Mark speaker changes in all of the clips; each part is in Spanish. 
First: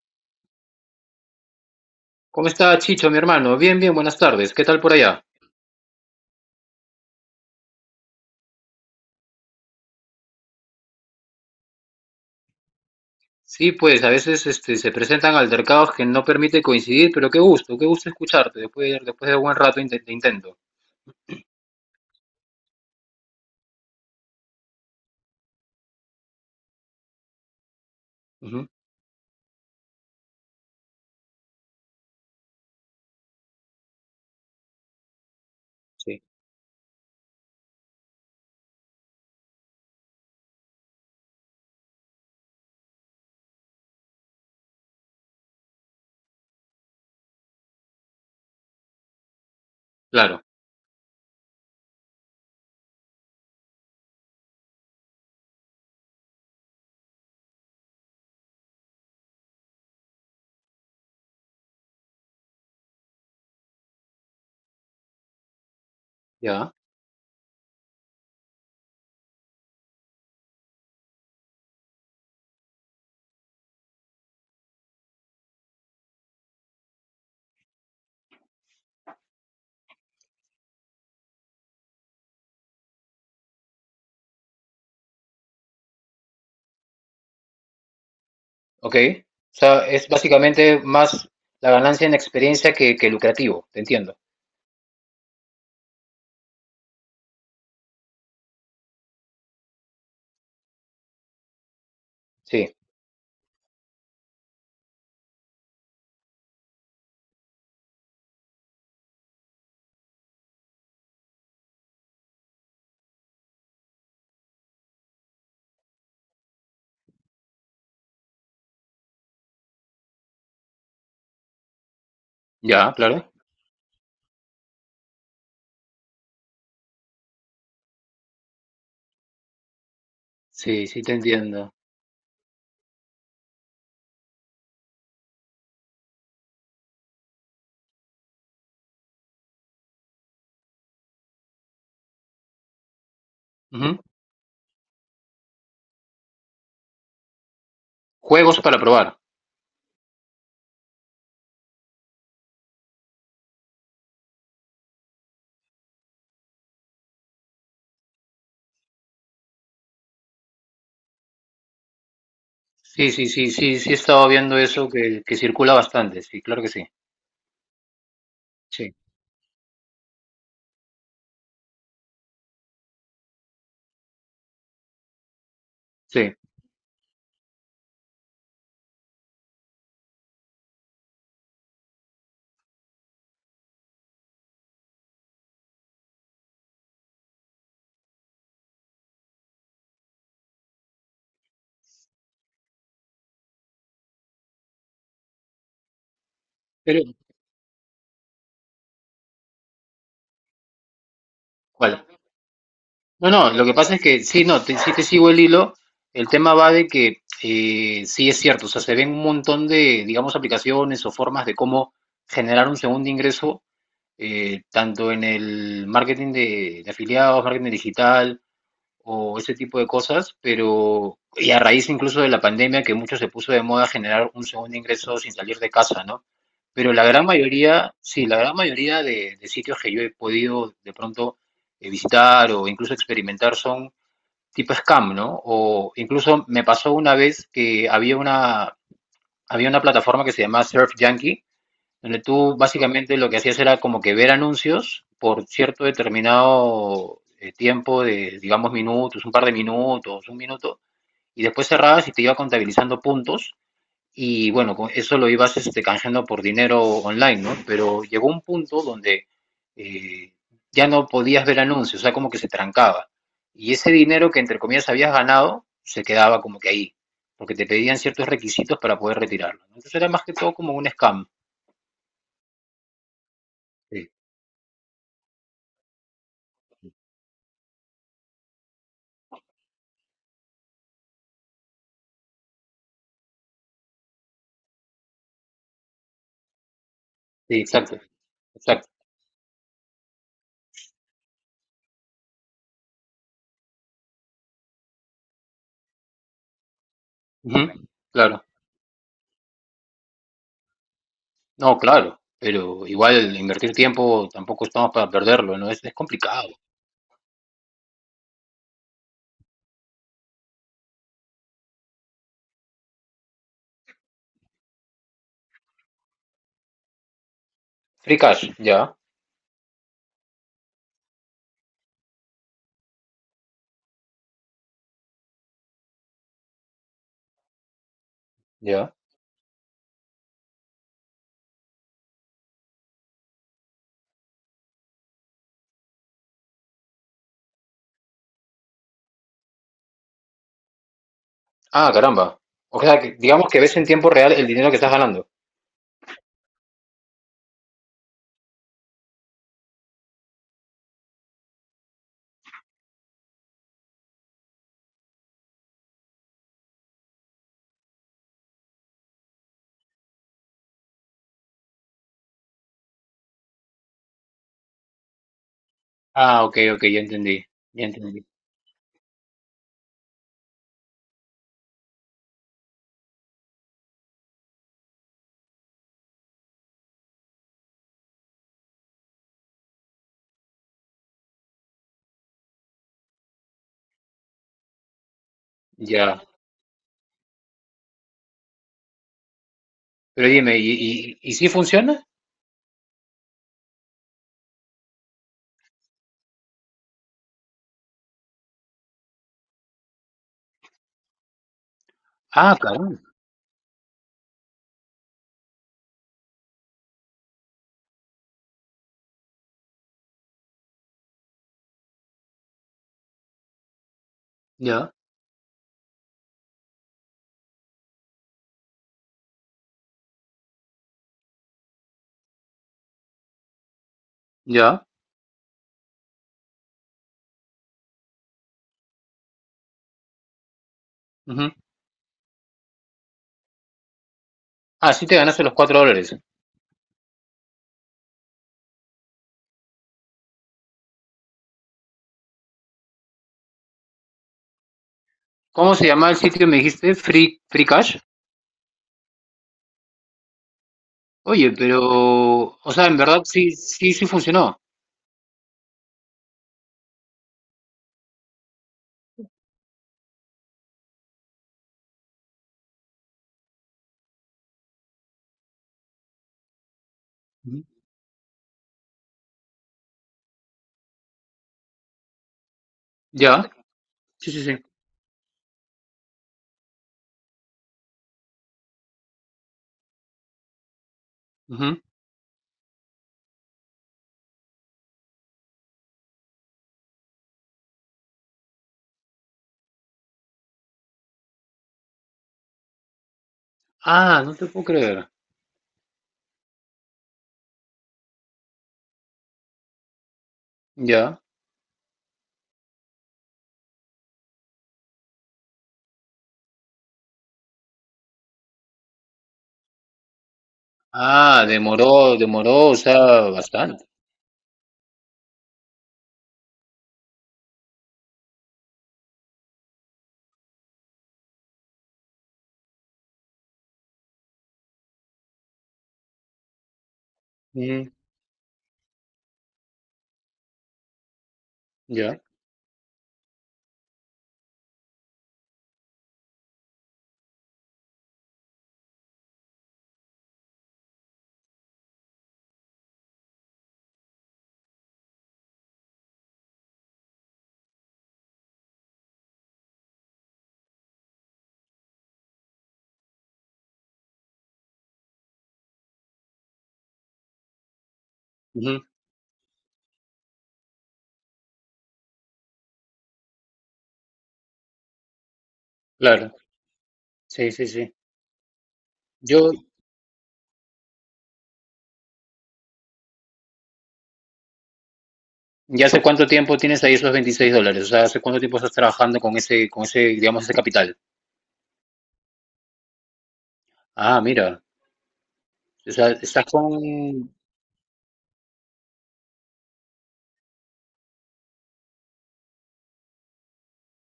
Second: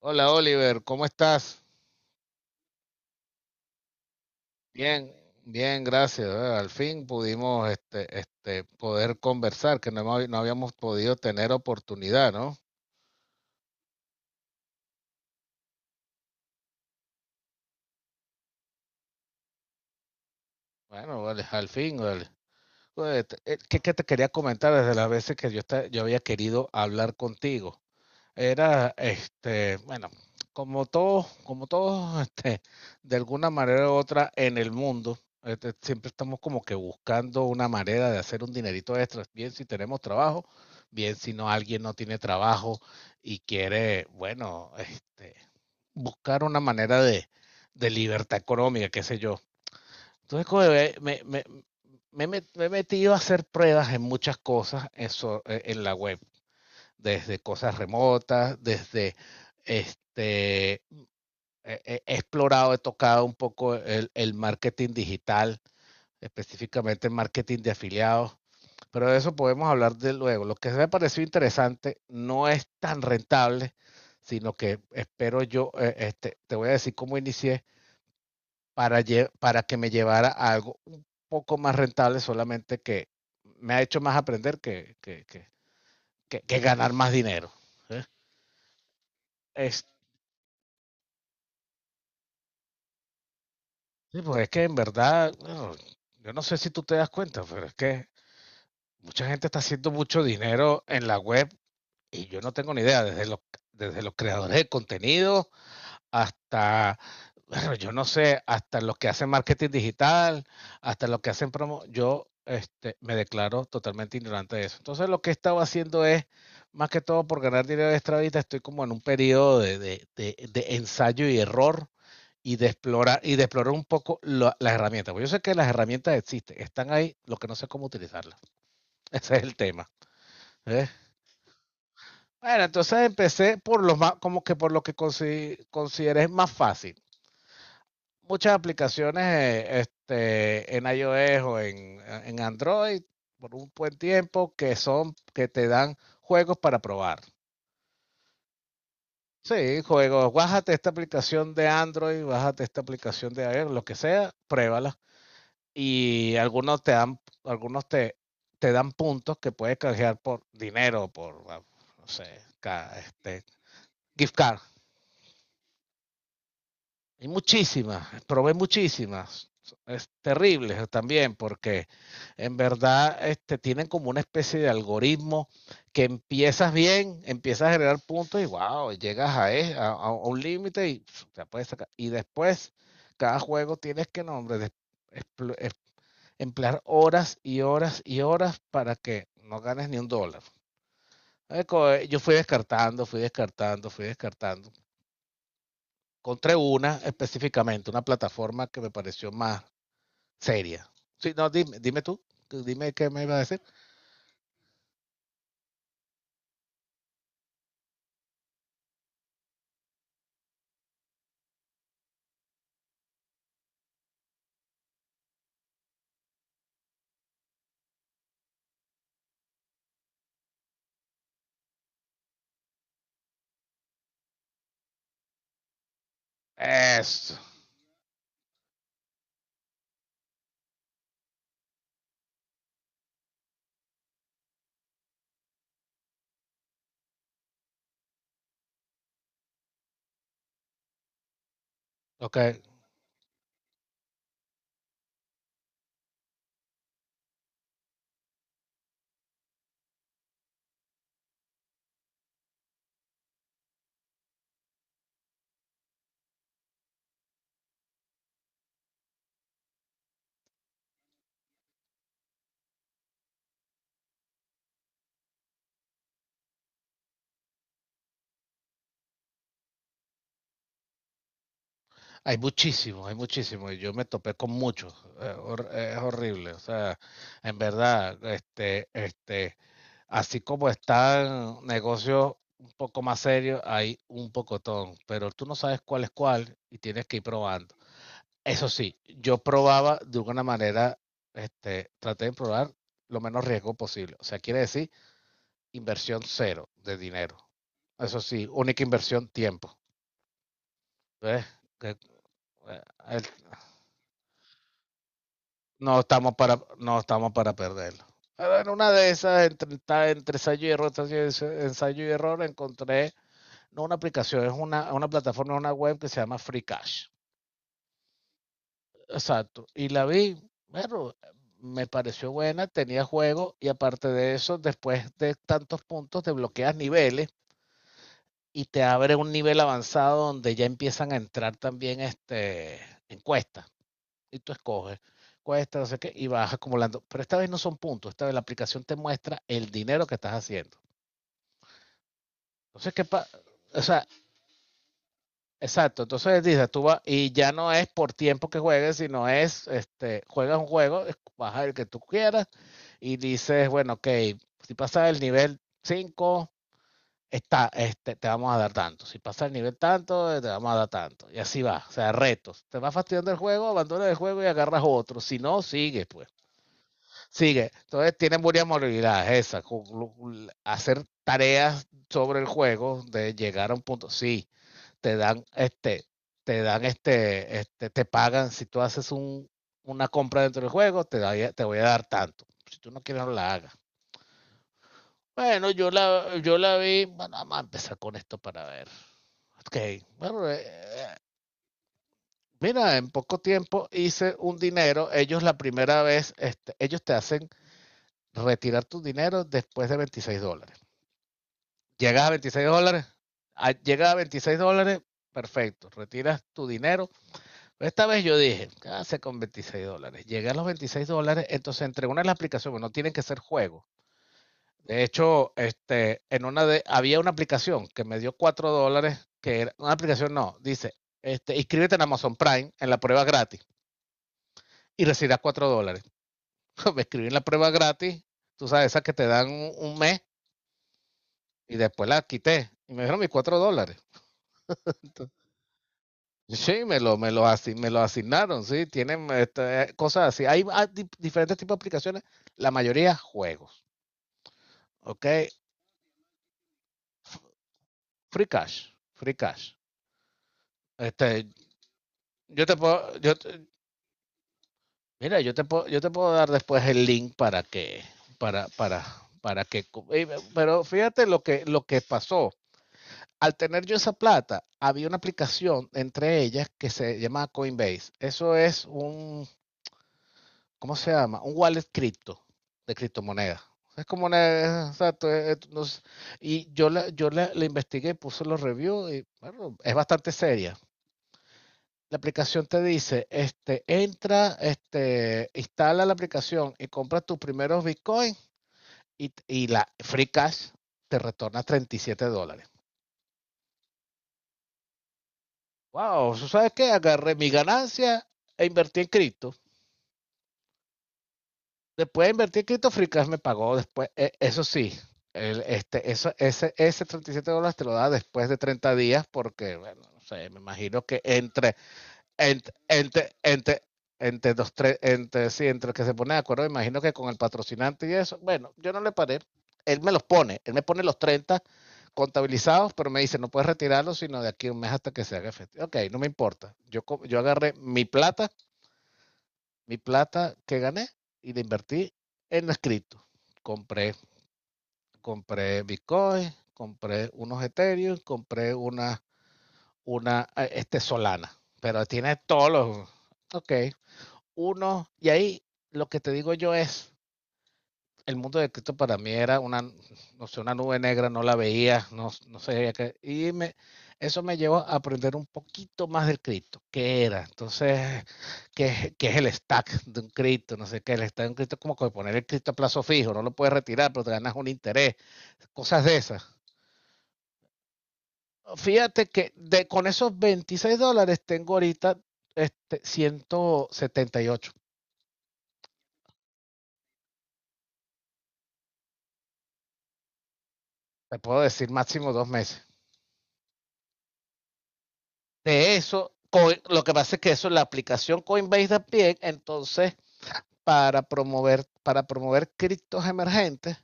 Speaker 1: Hola Oliver, ¿cómo estás?
Speaker 2: ¿Cómo está Chicho, mi hermano? Bien, bien, buenas tardes. ¿Qué tal por
Speaker 1: Bien,
Speaker 2: allá?
Speaker 1: bien, gracias. Al fin pudimos poder conversar, que no, no habíamos podido tener oportunidad, ¿no?
Speaker 2: Sí, pues a veces se presentan altercados que no permiten coincidir, pero qué gusto escucharte después de un buen rato de intento.
Speaker 1: Bueno, vale, al fin, vale. Pues, ¿qué te quería comentar desde las veces que yo, yo había querido hablar contigo?
Speaker 2: Ujú.
Speaker 1: Era, bueno, como todos, de alguna manera u otra en el mundo, siempre
Speaker 2: Sí,
Speaker 1: estamos como que buscando una manera de hacer un dinerito extra, bien si tenemos trabajo, bien si no alguien no tiene trabajo y quiere, bueno, buscar una manera de libertad económica, qué sé yo.
Speaker 2: claro,
Speaker 1: Entonces, como que me- me he met- me he metido a hacer pruebas en muchas cosas en la web desde cosas remotas, este, he explorado, he tocado un poco marketing digital,
Speaker 2: ya,
Speaker 1: específicamente el marketing de afiliados, pero de eso podemos hablar de luego. Lo que me pareció interesante no es tan rentable, sino que espero yo, te voy a decir cómo inicié para, para que me llevara a algo un poco más rentable, solamente que me ha hecho más aprender que ganar más dinero. ¿Eh?
Speaker 2: ok. O sea,
Speaker 1: Este,
Speaker 2: es básicamente más la ganancia en experiencia que lucrativo, te entiendo.
Speaker 1: Sí, pues es que en verdad, bueno, yo no sé si tú te das cuenta, pero es que mucha gente está haciendo mucho dinero en la web y yo no tengo
Speaker 2: Sí,
Speaker 1: ni idea, desde los creadores de contenido hasta, bueno, yo no sé, hasta los que hacen marketing digital, hasta los que hacen promo, yo me declaro totalmente ignorante de eso. Entonces lo que he estado haciendo es, más que todo por ganar dinero extra ahorita, estoy como en un periodo de ensayo y error
Speaker 2: ya, claro.
Speaker 1: y de explorar un poco las herramientas. Porque yo sé que las herramientas existen, están ahí, lo que no sé es cómo utilizarlas. Ese es el tema. ¿Eh?
Speaker 2: Sí, sí, te entiendo.
Speaker 1: Bueno, entonces empecé por lo más, como que por lo que consideré más fácil. Muchas aplicaciones en iOS o en Android por un buen
Speaker 2: Ujú.
Speaker 1: tiempo que son que te dan juegos para probar.
Speaker 2: Juegos para probar.
Speaker 1: Sí, juegos, bájate esta aplicación de Android, bájate esta aplicación de iOS, lo que sea, pruébala y algunos te dan te dan puntos que puedes canjear por dinero, no sé,
Speaker 2: Sí, sí,
Speaker 1: este,
Speaker 2: sí, sí, sí, he estado
Speaker 1: gift
Speaker 2: viendo
Speaker 1: card.
Speaker 2: eso que circula bastante, sí, claro que sí.
Speaker 1: Hay muchísimas, probé
Speaker 2: Sí,
Speaker 1: muchísimas. Es terrible también porque en verdad tienen como una especie de algoritmo que
Speaker 2: sí.
Speaker 1: empiezas bien, empiezas a generar puntos y wow, llegas a, e- a- a un límite y pf, ya puedes sacar. Y después, cada juego tienes que, no, hombre, explo- em- emplear horas y horas y horas para que no ganes ni un dólar. Yo fui descartando, fui descartando, fui descartando. Encontré una
Speaker 2: Pero,
Speaker 1: específicamente, una plataforma que me pareció más seria. Sí, no, dime, dime
Speaker 2: ¿cuál?
Speaker 1: tú, dime qué me
Speaker 2: No,
Speaker 1: iba a
Speaker 2: no,
Speaker 1: decir.
Speaker 2: lo que pasa es que sí, no, sí te sigo el hilo. El tema va de que sí es cierto, o sea, se ven un montón de, digamos, aplicaciones o formas de cómo generar un segundo ingreso, tanto en el marketing de afiliados, marketing digital, o ese tipo de cosas, pero y a raíz incluso de la pandemia que mucho se puso de moda generar un segundo ingreso sin salir de casa, ¿no? Pero la gran
Speaker 1: Eso.
Speaker 2: mayoría, sí, la gran mayoría de sitios que yo he podido de pronto visitar o incluso experimentar son tipo scam, ¿no? O incluso me pasó una vez que había una plataforma que se llamaba Surf Junkie, donde
Speaker 1: Ok.
Speaker 2: tú básicamente lo que hacías era como que ver anuncios por cierto determinado tiempo de, digamos, minutos, un par de minutos, un minuto, y después cerrabas y te iba contabilizando puntos y bueno, con eso lo ibas canjeando por dinero online, ¿no? Pero llegó un punto donde eh, ya no podías ver anuncios, o sea, como que se trancaba. Y ese dinero que entre comillas habías ganado se quedaba como que ahí, porque te pedían ciertos requisitos para poder retirarlo, ¿no? Entonces era más que todo como un scam.
Speaker 1: Hay muchísimos, hay muchísimos. Y yo me
Speaker 2: Sí.
Speaker 1: topé con muchos. Es horrible. O sea, en verdad, así como están negocios un poco más serios, hay un pocotón. Pero tú no sabes cuál es cuál y tienes que ir
Speaker 2: Sí,
Speaker 1: probando.
Speaker 2: exacto,
Speaker 1: Eso
Speaker 2: exacto.
Speaker 1: sí, yo probaba de alguna manera, traté de probar lo menos riesgo posible. O sea, quiere decir inversión cero de dinero.
Speaker 2: Ujú.
Speaker 1: Eso
Speaker 2: Claro,
Speaker 1: sí, única inversión, tiempo. ¿Ves?
Speaker 2: no,
Speaker 1: Que,
Speaker 2: claro,
Speaker 1: eh,
Speaker 2: pero
Speaker 1: el-
Speaker 2: igual invertir tiempo tampoco estamos para perderlo, ¿no? Es
Speaker 1: no estamos
Speaker 2: complicado.
Speaker 1: para, no estamos para perderlo. Pero en una de esas, entre ensayo y error, ensayo y error, encontré no una aplicación, es una plataforma, una web que se llama Free Cash.
Speaker 2: Free Cash, ya,
Speaker 1: Exacto. Y la vi, bueno, me pareció buena, tenía juego y aparte de eso, después de tantos puntos, desbloqueas niveles y te
Speaker 2: ya.
Speaker 1: abre un nivel avanzado donde ya empiezan a entrar también encuestas. Y tú escoges cuesta, no sé qué, y vas acumulando. Pero esta vez no son puntos, esta vez la aplicación te muestra el dinero que estás haciendo.
Speaker 2: Ah, caramba. O
Speaker 1: Entonces,
Speaker 2: sea,
Speaker 1: ¿qué
Speaker 2: que
Speaker 1: pasa?
Speaker 2: digamos que ves
Speaker 1: O
Speaker 2: en
Speaker 1: sea,
Speaker 2: tiempo real el dinero que estás ganando.
Speaker 1: exacto, entonces dices, tú vas, y ya no es por tiempo que juegues, sino es, juegas un juego, baja el que tú quieras, y dices, bueno, ok, si pasas el nivel 5, está, te vamos a dar tanto, si pasas el nivel tanto, te vamos a dar tanto, y así va, o sea, retos, te vas fastidiando el juego, abandonas el juego y agarras otro, si no, sigue, pues,
Speaker 2: Ah, ok, ok, ya entendí,
Speaker 1: sigue,
Speaker 2: ya
Speaker 1: entonces
Speaker 2: entendí,
Speaker 1: tienen varias modalidades esas, hacer tareas sobre el juego, de llegar a un punto, sí, te dan este, te dan te pagan, si tú haces una compra dentro del juego, te voy a dar tanto. Si tú no quieres, no la hagas. Bueno,
Speaker 2: ya.
Speaker 1: yo la vi, bueno, vamos a empezar con esto para ver. Ok,
Speaker 2: Pero
Speaker 1: bueno,
Speaker 2: dime, ¿y, y, y si funciona?
Speaker 1: mira, en poco tiempo hice un dinero, ellos la primera vez, ellos te hacen retirar tu dinero después de $26. Llegas a
Speaker 2: Ah,
Speaker 1: veintiséis
Speaker 2: caramba,
Speaker 1: dólares, llegas a $26, perfecto, retiras tu dinero. Esta vez yo dije, ah, con $26. Llegué a los $26, entonces entre una de las aplicaciones, no tienen que ser juegos.
Speaker 2: ya,
Speaker 1: De hecho, había una aplicación que me dio $4, que era una aplicación, no, dice, inscríbete en Amazon Prime en la prueba gratis
Speaker 2: ya.
Speaker 1: y recibirás $4. Me escribí en la prueba gratis, tú sabes, esa que te dan un mes
Speaker 2: Ujú.
Speaker 1: y después la quité y me dieron mis $4.
Speaker 2: Ah, sí te ganaste los $4.
Speaker 1: Sí, me lo asignaron, sí, tienen cosas así. Hay, diferentes tipos de aplicaciones, la mayoría juegos, ¿ok?
Speaker 2: ¿Cómo se llama el sitio que me dijiste? Free Cash.
Speaker 1: Free Cash, free cash. Este,
Speaker 2: Oye, pero,
Speaker 1: yo
Speaker 2: o
Speaker 1: te
Speaker 2: sea, en
Speaker 1: puedo,
Speaker 2: verdad
Speaker 1: yo
Speaker 2: sí,
Speaker 1: te-
Speaker 2: sí, sí funcionó.
Speaker 1: mira, yo te puedo dar después el link para, para, para que, pero fíjate lo que pasó. Al tener yo esa plata, había una aplicación entre ellas que se llama
Speaker 2: Ujú.
Speaker 1: Coinbase. Eso es un ¿cómo se llama? Un wallet cripto, de
Speaker 2: Ya.
Speaker 1: criptomonedas. Es como
Speaker 2: Sí, sí, sí.
Speaker 1: una, exacto, no sé. Y la investigué, puse los reviews y bueno, es bastante seria.
Speaker 2: Ujú.
Speaker 1: La aplicación te dice, entra, instala la aplicación y compra tus primeros Bitcoin y la Free Cash te retorna 37 dólares.
Speaker 2: Ah, no te puedo creer.
Speaker 1: Wow, ¿sabes qué? Agarré mi ganancia e invertí en cripto.
Speaker 2: Ya.
Speaker 1: Después de invertir, Crypto me pagó después, eso sí, ese $37 te lo da después de 30 días porque, bueno, no sé, me imagino que
Speaker 2: Ah, demoró, demoró,
Speaker 1: entre,
Speaker 2: o sea,
Speaker 1: entre, entre,
Speaker 2: bastante.
Speaker 1: entre dos, tres, entre, sí, entre el que se pone de acuerdo, me imagino que con el patrocinante y eso, bueno, yo no le paré, él me pone los 30 contabilizados, pero me dice, no puedes retirarlos sino de aquí a un mes hasta que se haga efectivo. Ok, no me importa, yo agarré
Speaker 2: Ujú.
Speaker 1: mi plata, mi plata que gané y la invertí
Speaker 2: Ya.
Speaker 1: en las cripto. Compré, compré Bitcoin, compré unos Ethereum, compré una Solana, pero tiene todos los, ok, uno, y ahí lo que te digo yo es, el mundo de Cristo para mí era una, no sé, una nube negra, no la veía, no, no sabía qué. Eso me llevó a aprender un poquito más del Cristo, qué era, entonces,
Speaker 2: Ujú.
Speaker 1: qué es el stack de un Cristo, no sé qué, el stack de un Cristo es como que poner el Cristo a plazo fijo, no lo puedes retirar, pero te ganas un interés, cosas de
Speaker 2: Claro.
Speaker 1: esas.
Speaker 2: Sí, sí, sí.
Speaker 1: Fíjate
Speaker 2: Yo,
Speaker 1: con esos 26 dólares tengo ahorita 178.
Speaker 2: ¿ya hace cuánto tiempo tienes ahí esos $26? O sea, ¿hace cuánto tiempo estás trabajando con ese, digamos, ese capital?
Speaker 1: Te puedo decir máximo 2 meses.
Speaker 2: Ah, mira. O
Speaker 1: De
Speaker 2: sea,
Speaker 1: eso,
Speaker 2: estás
Speaker 1: Lo que
Speaker 2: con.
Speaker 1: pasa es que eso, es la aplicación Coinbase también, entonces, para promover criptos emergentes,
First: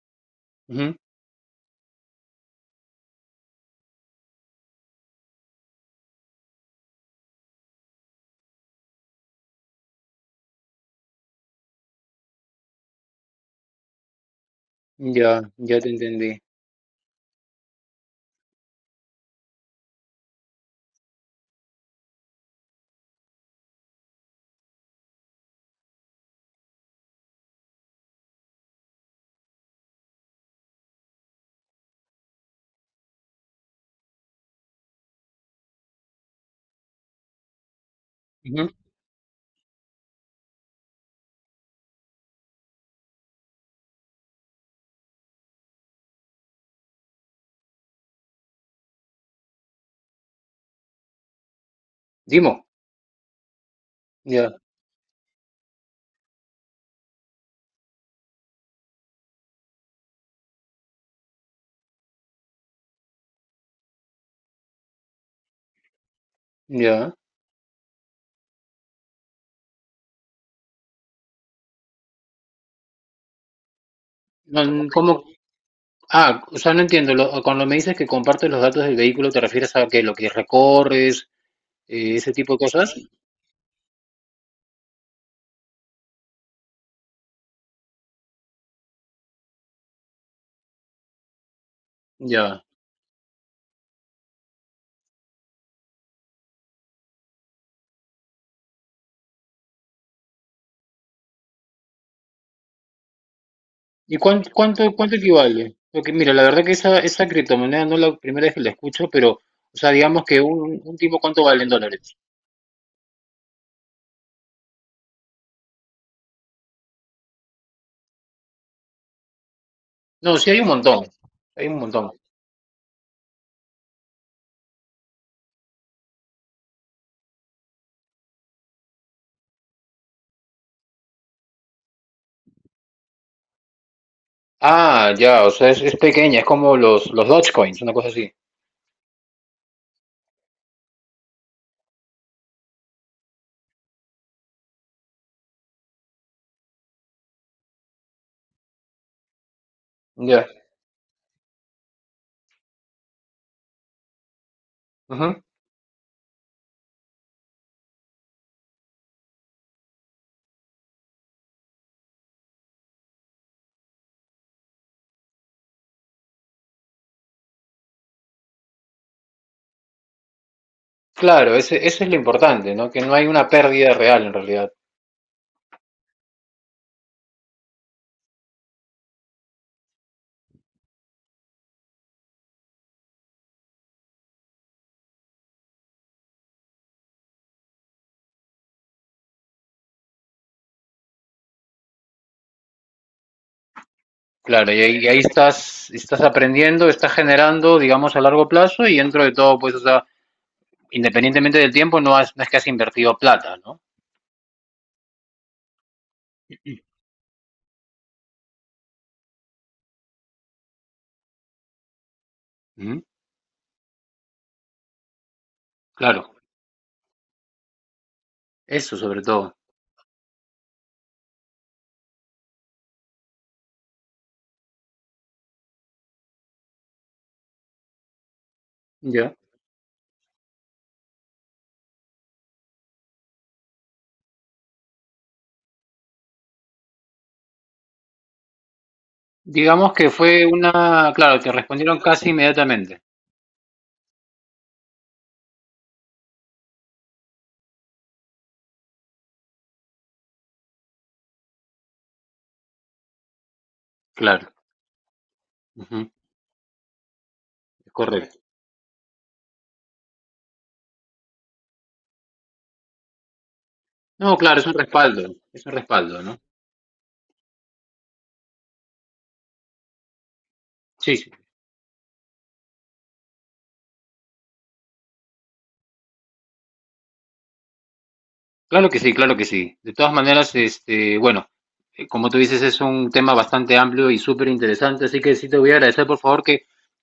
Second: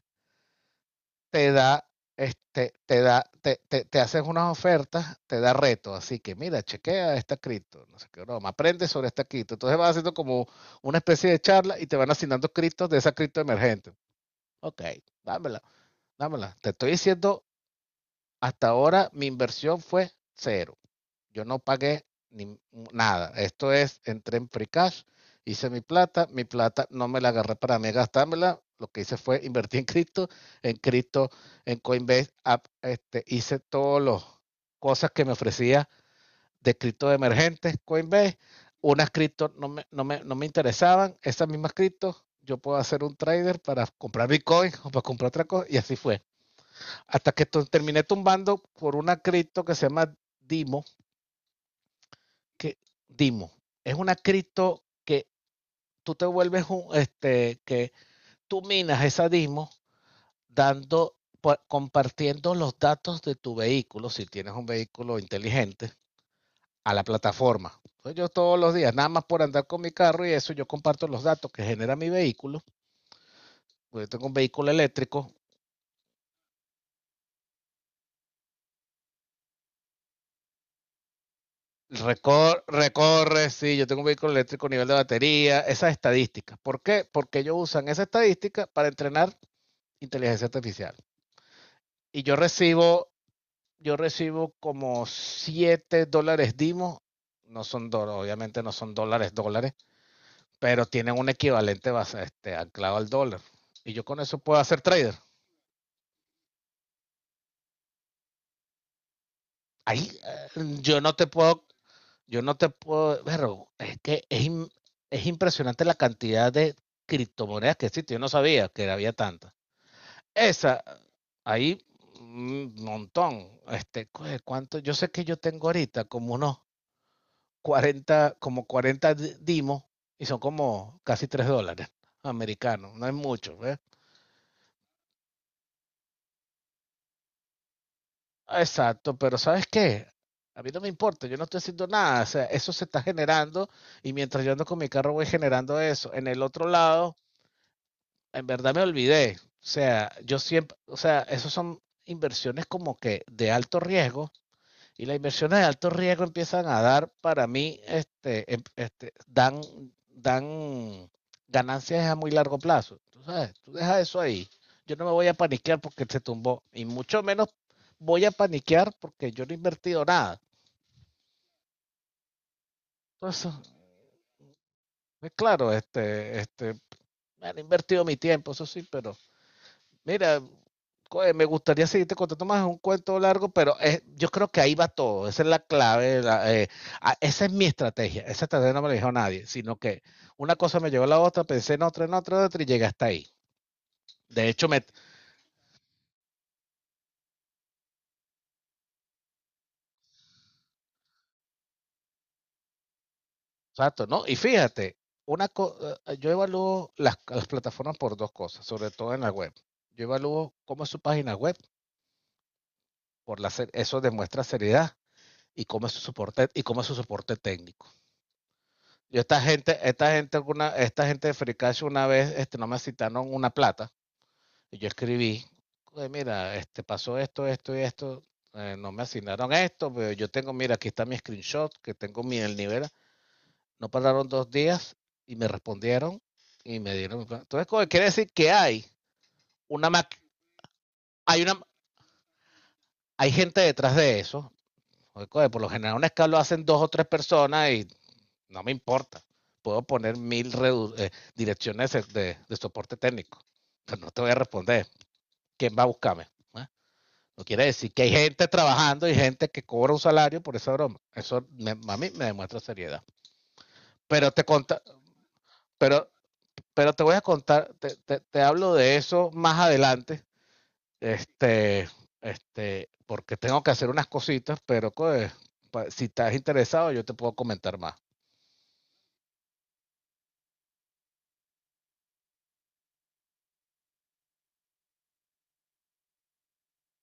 Speaker 2: Ujú.
Speaker 1: te da, este, te da, te haces unas ofertas, te da retos. Así que mira, chequea esta cripto, no sé qué broma, aprende sobre esta cripto. Entonces vas haciendo como una especie de charla y te van asignando criptos de esa cripto emergente. Ok,
Speaker 2: Ya,
Speaker 1: dámela,
Speaker 2: ya te entendí.
Speaker 1: dámela. Te estoy diciendo, hasta ahora mi inversión fue cero. Yo no pagué ni nada. Esto es, entré en free cash, hice mi plata no me la agarré para mí gastármela. Lo que hice fue invertir en cripto, en cripto, en Coinbase, app, hice todas las cosas que me ofrecía de cripto de emergentes, Coinbase.
Speaker 2: Ujú.
Speaker 1: Unas cripto no me interesaban, esas mismas criptos yo puedo hacer un trader para comprar Bitcoin o para comprar otra cosa, y así fue. Hasta que terminé tumbando por una cripto que se llama Dimo,
Speaker 2: Dimo.
Speaker 1: que Dimo, es una
Speaker 2: Ya,
Speaker 1: cripto que tú te vuelves un, este, que tú minas esa Dimo dando, compartiendo los datos de tu vehículo, si tienes un vehículo inteligente, a la
Speaker 2: ya.
Speaker 1: plataforma. Entonces, yo todos los días, nada más por andar con mi carro y eso, yo comparto los datos que genera mi vehículo. Yo tengo un
Speaker 2: No,
Speaker 1: vehículo
Speaker 2: ¿cómo?
Speaker 1: eléctrico,
Speaker 2: Ah, o sea, no entiendo. Cuando me dices que compartes los datos del vehículo, ¿te refieres a que lo que recorres? Ese tipo de cosas.
Speaker 1: recorre, sí, yo tengo un vehículo eléctrico, nivel de batería, esas estadísticas. ¿Por qué? Porque ellos usan esa estadística para entrenar inteligencia artificial. Y yo
Speaker 2: Ya.
Speaker 1: recibo, yo recibo como $7 Dimo, no son dólares, obviamente no son dólares, dólares, pero tienen un equivalente base, anclado al dólar. Y yo
Speaker 2: ¿Y
Speaker 1: con eso
Speaker 2: cuán-
Speaker 1: puedo hacer
Speaker 2: cuánto,
Speaker 1: trader.
Speaker 2: cuánto equivale? Porque mira, la verdad que esa criptomoneda no es la primera vez que la escucho, pero, o sea,
Speaker 1: Ahí,
Speaker 2: digamos que
Speaker 1: eh,
Speaker 2: un
Speaker 1: yo no
Speaker 2: tipo,
Speaker 1: te
Speaker 2: ¿cuánto vale
Speaker 1: puedo,
Speaker 2: en dólares?
Speaker 1: yo no te puedo, pero es que es impresionante la cantidad de criptomonedas que existe. Yo no sabía que había tantas.
Speaker 2: No, sí hay un
Speaker 1: Esa,
Speaker 2: montón, hay un
Speaker 1: ahí,
Speaker 2: montón.
Speaker 1: un montón. ¿Cuánto? Yo sé que yo tengo ahorita como unos 40 como 40 dimos y son como casi $3 americanos, no es mucho, ¿ves?
Speaker 2: Ah, ya, o sea, es pequeña, es como los Dogecoins, una cosa así.
Speaker 1: Exacto, pero ¿sabes qué? A mí no me importa, yo no estoy haciendo nada, o sea, eso se está generando y mientras yo ando con mi carro voy generando eso. En el otro lado, en verdad me olvidé, o sea, yo
Speaker 2: Ya.
Speaker 1: siempre, o sea, esos son inversiones como que de alto riesgo. Y las
Speaker 2: Ujú.
Speaker 1: inversiones de alto riesgo empiezan a dar, para mí, dan ganancias a muy largo plazo. Tú sabes, tú dejas eso ahí. Yo no me voy a paniquear porque se tumbó. Y mucho menos voy a paniquear porque yo no he invertido nada.
Speaker 2: Claro, eso es lo importante, ¿no? Que no hay una
Speaker 1: Entonces,
Speaker 2: pérdida real en realidad.
Speaker 1: pues claro, me han invertido mi tiempo, eso sí, pero mira, me gustaría seguirte contando más, es un cuento largo, pero yo creo que ahí va todo, esa es la clave, esa es mi estrategia, esa estrategia no me la dijo nadie, sino que una cosa me llevó a la otra, pensé en otra, en otra, en otra y llegué hasta ahí. De hecho,
Speaker 2: Claro, y ahí, y ahí estás aprendiendo, estás generando, digamos, a largo plazo y dentro de todo, pues, o sea, independientemente del tiempo, no, no es que has invertido plata, ¿no?
Speaker 1: exacto, ¿no? Y fíjate, una co- yo evalúo las plataformas por dos cosas, sobre todo en la web. Yo evalúo cómo es su página web,
Speaker 2: ¿Mm?
Speaker 1: eso demuestra seriedad, y cómo es su
Speaker 2: Claro,
Speaker 1: soporte y cómo es su soporte técnico.
Speaker 2: eso
Speaker 1: Yo
Speaker 2: sobre todo.
Speaker 1: esta gente, una, Esta gente de Free una vez, no me citaron una plata y yo escribí: "Oye, mira, pasó esto, esto y esto, no me
Speaker 2: Ya.
Speaker 1: asignaron esto, pero yo tengo, mira, aquí está mi screenshot, que tengo mi el nivel". No pararon 2 días y me respondieron y me dieron mi plata. Entonces, coño, quiere decir que hay una,
Speaker 2: Digamos
Speaker 1: ma-
Speaker 2: que fue una, claro,
Speaker 1: hay
Speaker 2: te
Speaker 1: una,
Speaker 2: respondieron casi inmediatamente.
Speaker 1: hay gente detrás de eso. Oye, coño, por lo general un escalo hacen dos o tres personas. Y no me importa. Puedo poner mil redu direcciones soporte técnico. Pero no te voy a
Speaker 2: Claro,
Speaker 1: responder. ¿Quién va a
Speaker 2: ujú,
Speaker 1: buscarme? ¿Eh? No quiere
Speaker 2: es
Speaker 1: decir que hay
Speaker 2: correcto.
Speaker 1: gente trabajando y gente que cobra un salario por esa broma. Eso, a mí me demuestra seriedad. Pero
Speaker 2: No,
Speaker 1: te
Speaker 2: claro,
Speaker 1: conta,
Speaker 2: es un
Speaker 1: pero,
Speaker 2: respaldo, ¿no?
Speaker 1: pero te voy a contar, te hablo de eso más adelante.
Speaker 2: Sí, sí,
Speaker 1: Este, Porque tengo que hacer unas cositas, pero pues, si estás interesado, yo te puedo comentar más.
Speaker 2: claro que sí, claro que sí. De todas maneras, bueno, como tú dices, es un tema bastante amplio y súper interesante, así que sí te voy a agradecer, por favor, que,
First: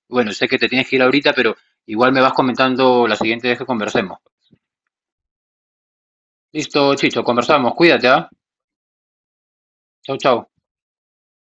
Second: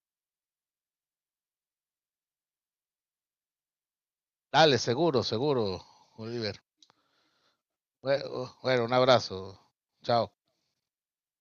Speaker 2: bueno, sé que te tienes que ir ahorita, pero igual me vas comentando la siguiente vez que conversemos.
Speaker 1: Dale, seguro, seguro, Oliver.
Speaker 2: Listo, Chicho, conversamos, cuídate,
Speaker 1: Bue-
Speaker 2: ¿ah?
Speaker 1: Bueno, un abrazo.
Speaker 2: Chau,
Speaker 1: Chao.
Speaker 2: chau.